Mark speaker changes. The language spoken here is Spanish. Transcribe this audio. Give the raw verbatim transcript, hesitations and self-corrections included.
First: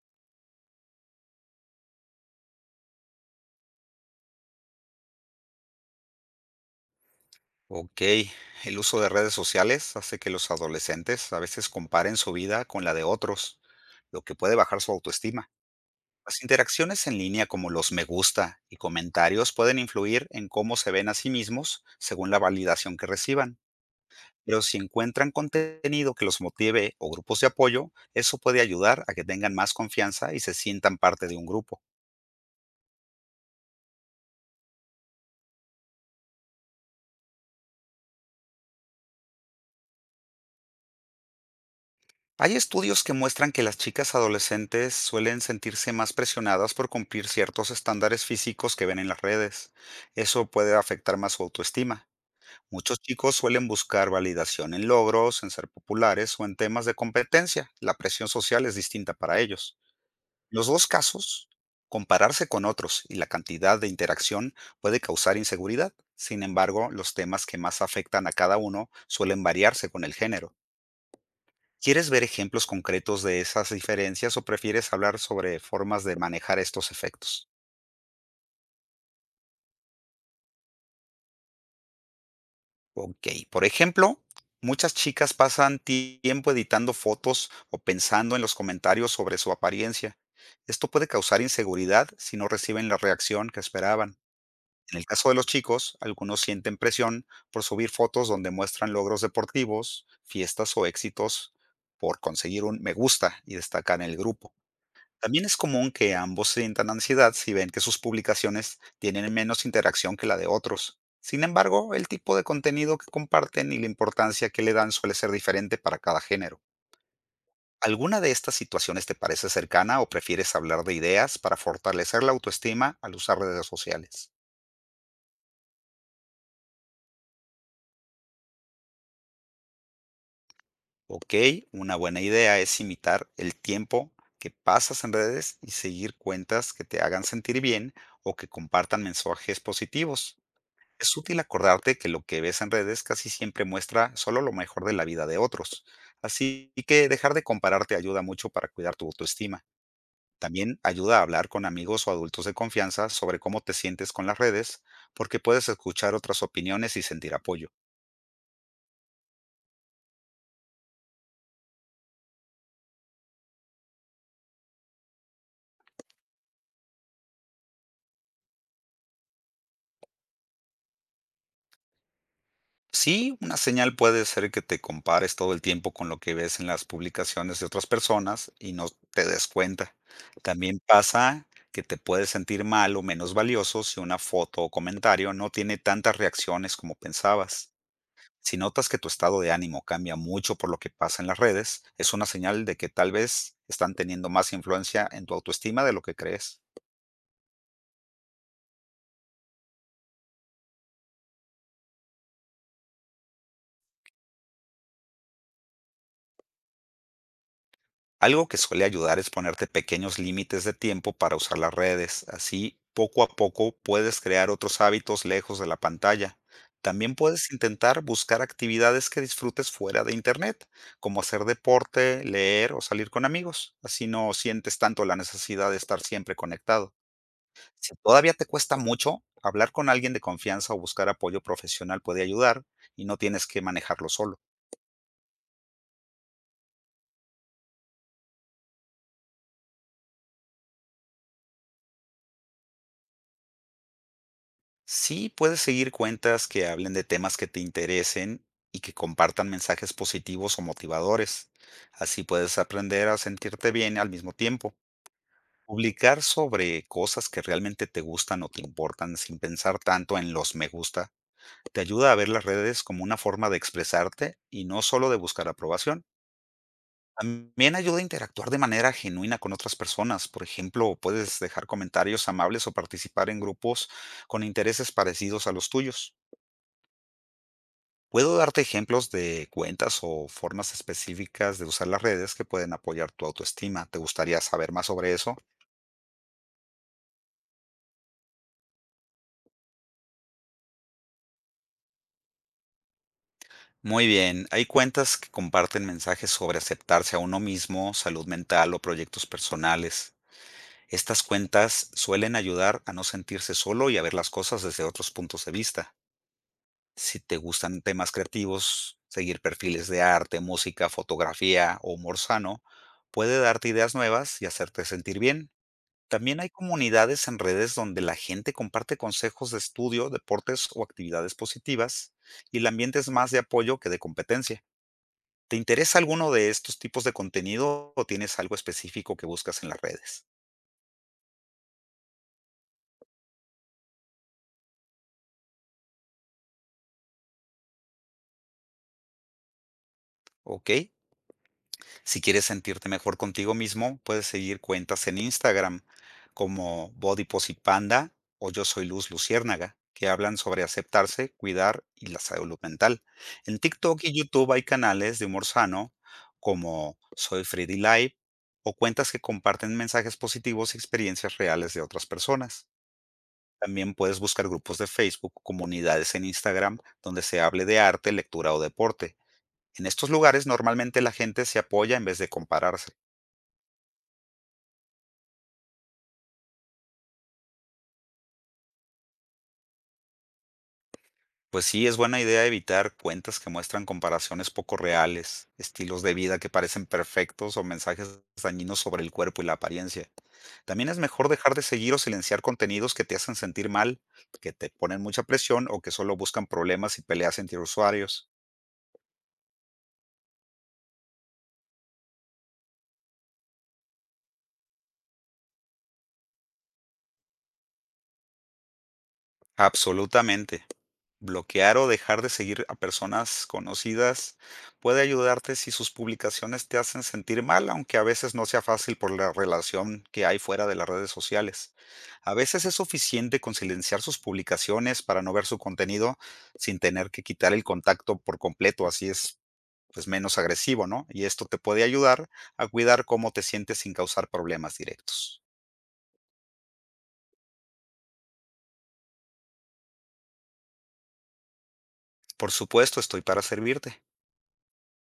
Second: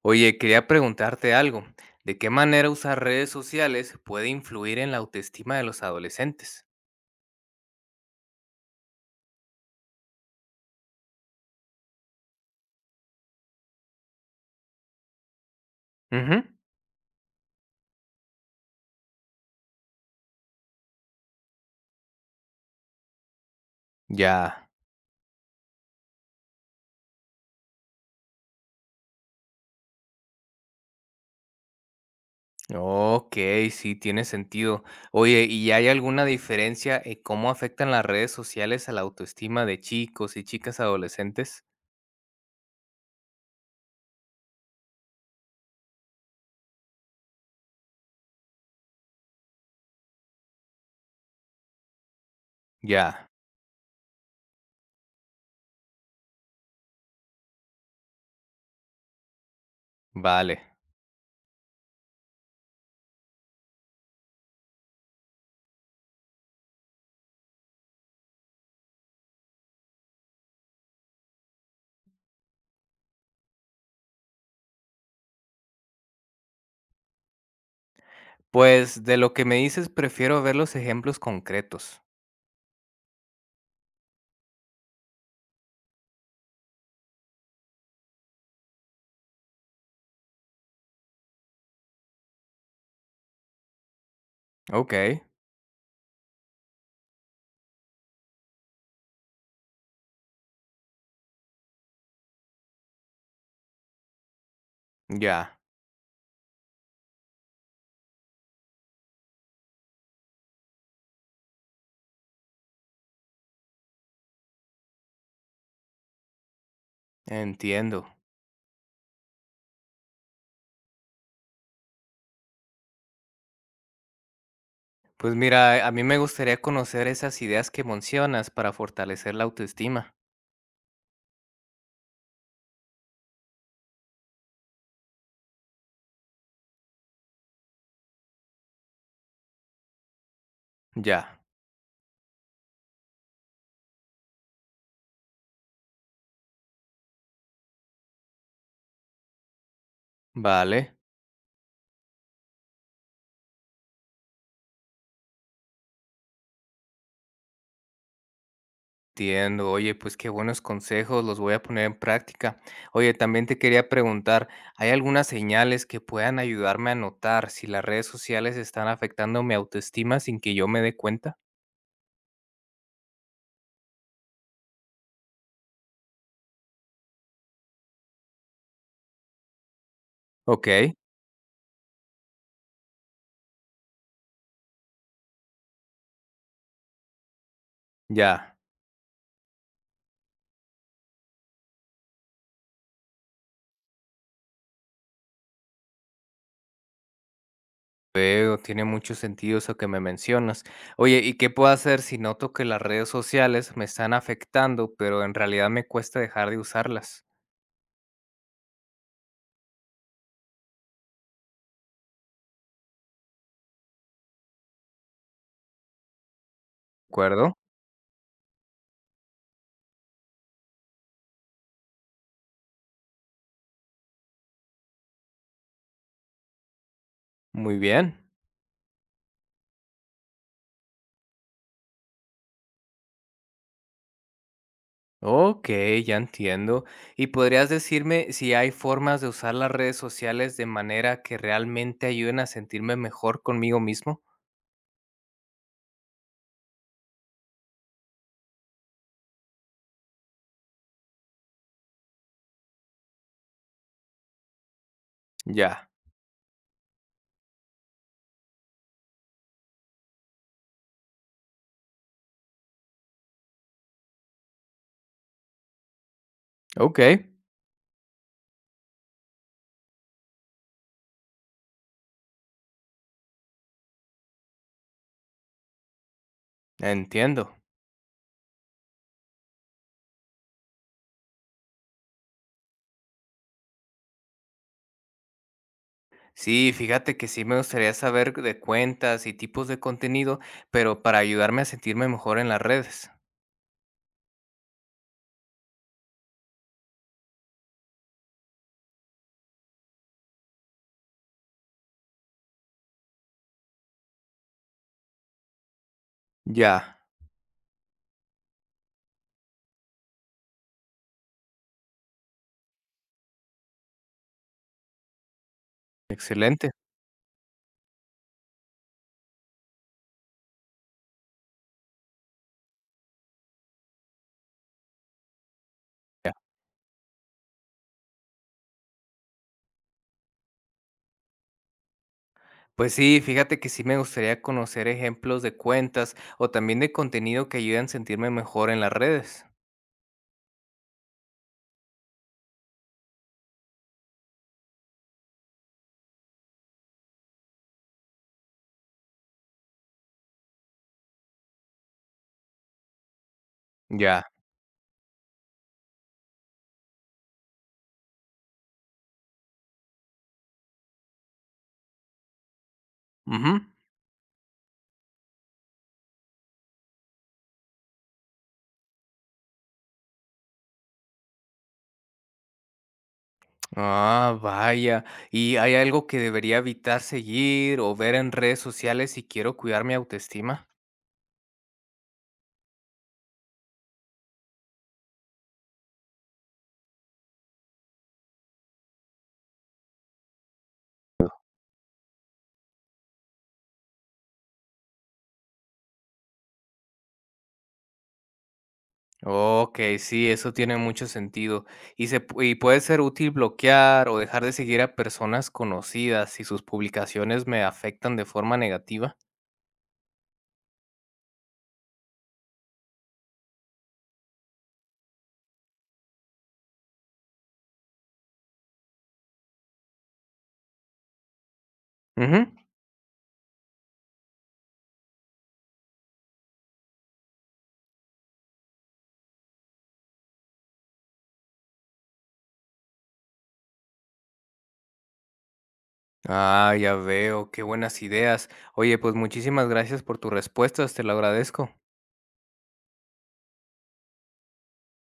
Speaker 1: Oye, quería preguntarte algo. ¿De qué manera usar redes sociales puede influir en la autoestima de los adolescentes?
Speaker 2: Ok, el uso de redes sociales hace que los adolescentes a veces comparen su vida con la de otros, lo que puede bajar su autoestima. Las
Speaker 1: Ujú.
Speaker 2: interacciones en línea como los me gusta y comentarios pueden influir en cómo se ven a sí mismos según la validación que reciban, pero
Speaker 1: Ya.
Speaker 2: si encuentran contenido que los motive o grupos de apoyo, eso puede ayudar a que tengan más confianza y se sientan parte de un grupo.
Speaker 1: Ok, sí, tiene sentido. Oye, ¿y hay alguna diferencia en cómo afectan las redes sociales a la autoestima de chicos y chicas adolescentes?
Speaker 2: Hay estudios que muestran que las chicas adolescentes suelen sentirse más presionadas por cumplir ciertos estándares físicos que ven en las redes. Eso puede afectar más su autoestima. Muchos
Speaker 1: Ya,
Speaker 2: chicos suelen buscar validación en logros, en ser populares o en temas de competencia. La presión social es distinta para ellos.
Speaker 1: vale.
Speaker 2: En los dos casos, compararse con otros y la cantidad de interacción puede causar inseguridad. Sin embargo, los temas que más afectan a cada uno suelen variarse con el género. ¿Quieres ver ejemplos concretos de esas diferencias o prefieres hablar sobre formas de manejar estos efectos?
Speaker 1: Pues de lo que me dices, prefiero ver los ejemplos concretos.
Speaker 2: Ok, por ejemplo, muchas chicas pasan tiempo editando fotos o pensando en los comentarios sobre su apariencia. Esto puede causar inseguridad si no reciben la reacción que esperaban.
Speaker 1: Ok,
Speaker 2: En el caso de los chicos, algunos sienten presión por subir fotos donde muestran logros deportivos, fiestas o éxitos por conseguir un me gusta y destacar en el grupo. También
Speaker 1: ya,
Speaker 2: es común que ambos sientan ansiedad si ven que sus publicaciones tienen menos interacción que la de otros. Sin embargo, el tipo de contenido que comparten y la importancia que le dan suele ser diferente para cada género.
Speaker 1: entiendo.
Speaker 2: ¿Alguna de estas situaciones te parece cercana o prefieres hablar de ideas para fortalecer la autoestima al usar redes sociales?
Speaker 1: Pues mira, a mí me gustaría conocer esas ideas que mencionas para fortalecer la autoestima.
Speaker 2: Ok, una buena idea es imitar el tiempo que pasas en redes y seguir cuentas que te hagan sentir bien o que compartan mensajes positivos. Es
Speaker 1: Ya,
Speaker 2: útil acordarte que lo que ves en redes casi siempre muestra solo lo mejor de la vida de otros. Así que dejar de compararte ayuda mucho para cuidar tu autoestima. También
Speaker 1: vale,
Speaker 2: ayuda a hablar con amigos o adultos de confianza sobre cómo te sientes con las redes, porque puedes escuchar otras opiniones y sentir apoyo.
Speaker 1: entiendo. Oye, pues qué buenos consejos, los voy a poner en práctica. Oye, también te quería preguntar, ¿hay algunas señales que puedan ayudarme a notar si las redes sociales están afectando mi autoestima sin que yo me dé cuenta?
Speaker 2: Sí, una señal puede ser que te compares todo el tiempo con lo que ves en las publicaciones de otras personas y no te des cuenta. También
Speaker 1: Ok,
Speaker 2: pasa que te puedes sentir mal o menos valioso si una foto o comentario no tiene tantas reacciones como pensabas.
Speaker 1: ya.
Speaker 2: Si notas que tu estado de ánimo cambia mucho por lo que pasa en las redes, es una señal de que tal vez están teniendo más influencia en tu autoestima de lo que crees.
Speaker 1: Veo, tiene mucho sentido eso que me mencionas. Oye, ¿y qué puedo hacer si noto que las redes sociales me están afectando, pero en realidad me cuesta dejar de usarlas?
Speaker 2: Algo que suele ayudar es ponerte pequeños límites de tiempo para usar las redes. Así, poco a poco puedes crear otros hábitos lejos de la pantalla. También puedes
Speaker 1: Acuerdo,
Speaker 2: intentar buscar actividades que disfrutes fuera de Internet, como hacer deporte, leer o salir con amigos. Así no sientes tanto la necesidad de estar siempre conectado.
Speaker 1: muy
Speaker 2: Si
Speaker 1: bien.
Speaker 2: todavía te cuesta mucho, hablar con alguien de confianza o buscar apoyo profesional puede ayudar y no tienes que manejarlo solo.
Speaker 1: Ok, ya entiendo. ¿Y podrías decirme si hay formas de usar las redes sociales de manera que realmente ayuden a sentirme mejor conmigo mismo?
Speaker 2: Sí, puedes seguir cuentas que hablen de temas que te interesen y que compartan mensajes positivos o motivadores. Así puedes aprender a sentirte bien al mismo tiempo.
Speaker 1: Ya,
Speaker 2: Publicar sobre cosas que realmente te gustan o te importan sin pensar tanto en los me gusta te ayuda a ver las redes como una forma de expresarte y no solo de buscar aprobación.
Speaker 1: ok,
Speaker 2: También ayuda a interactuar de manera genuina con otras personas. Por ejemplo, puedes dejar comentarios amables o participar en grupos con intereses parecidos a los tuyos.
Speaker 1: entiendo.
Speaker 2: Puedo darte ejemplos de cuentas o formas específicas de usar las redes que pueden apoyar tu autoestima. ¿Te gustaría saber más sobre eso?
Speaker 1: Sí, fíjate que sí me gustaría saber de cuentas y tipos de contenido, pero para ayudarme a sentirme mejor en las redes.
Speaker 2: Muy bien, hay cuentas que comparten mensajes sobre aceptarse a uno mismo, salud mental o proyectos personales. Estas cuentas suelen ayudar a no sentirse solo y a ver las cosas desde otros puntos de vista.
Speaker 1: Ya,
Speaker 2: Si te gustan temas creativos, seguir perfiles de arte, música, fotografía o humor sano, puede darte ideas nuevas y hacerte sentir bien. También hay
Speaker 1: excelente.
Speaker 2: comunidades en redes donde la gente comparte consejos de estudio, deportes o actividades positivas, y el ambiente es más de apoyo que de competencia. ¿Te interesa alguno de estos tipos de contenido o tienes algo específico que buscas en las redes?
Speaker 1: Pues sí, fíjate que sí me gustaría conocer ejemplos de cuentas o también de contenido que ayuden a sentirme mejor en las redes.
Speaker 2: ¿Ok? Si quieres sentirte mejor contigo mismo, puedes seguir cuentas en Instagram como Body Positive Panda o Yo Soy Luz Luciérnaga, que hablan sobre aceptarse, cuidar y la salud mental. En TikTok y
Speaker 1: Ya.
Speaker 2: YouTube hay canales de humor sano como Soy Freddy Live o cuentas que comparten mensajes positivos y experiencias reales de otras personas.
Speaker 1: Ujú.
Speaker 2: También puedes buscar grupos de Facebook, o comunidades en Instagram donde se hable de arte, lectura o deporte. En estos lugares normalmente la gente se apoya en vez de compararse.
Speaker 1: Ah, vaya. ¿Y hay algo que debería evitar seguir o ver en redes sociales si quiero cuidar mi autoestima?
Speaker 2: Pues sí, es buena idea evitar cuentas que muestran comparaciones poco reales, estilos de vida que parecen perfectos o mensajes dañinos sobre el cuerpo y la apariencia. También es mejor dejar de seguir o silenciar contenidos que te hacen sentir mal, que te ponen mucha presión o que solo buscan problemas y peleas entre usuarios.
Speaker 1: Ok, sí, eso tiene mucho sentido. Y se pu- y puede ser útil bloquear o dejar de seguir a personas conocidas si sus publicaciones me afectan de forma negativa.
Speaker 2: Absolutamente. Bloquear o dejar de seguir a personas conocidas puede ayudarte si sus publicaciones te hacen sentir mal, aunque a veces no sea fácil por la relación que hay fuera de las redes sociales. A
Speaker 1: Ujú.
Speaker 2: veces es suficiente con silenciar sus publicaciones para no ver su contenido sin tener que quitar el contacto por completo, así es pues menos agresivo, ¿no? Y esto te puede ayudar a cuidar cómo te sientes sin causar problemas directos.
Speaker 1: Ah, ya veo, qué buenas ideas. Oye, pues muchísimas gracias por tus respuestas, te lo agradezco.
Speaker 2: Por supuesto, estoy para servirte.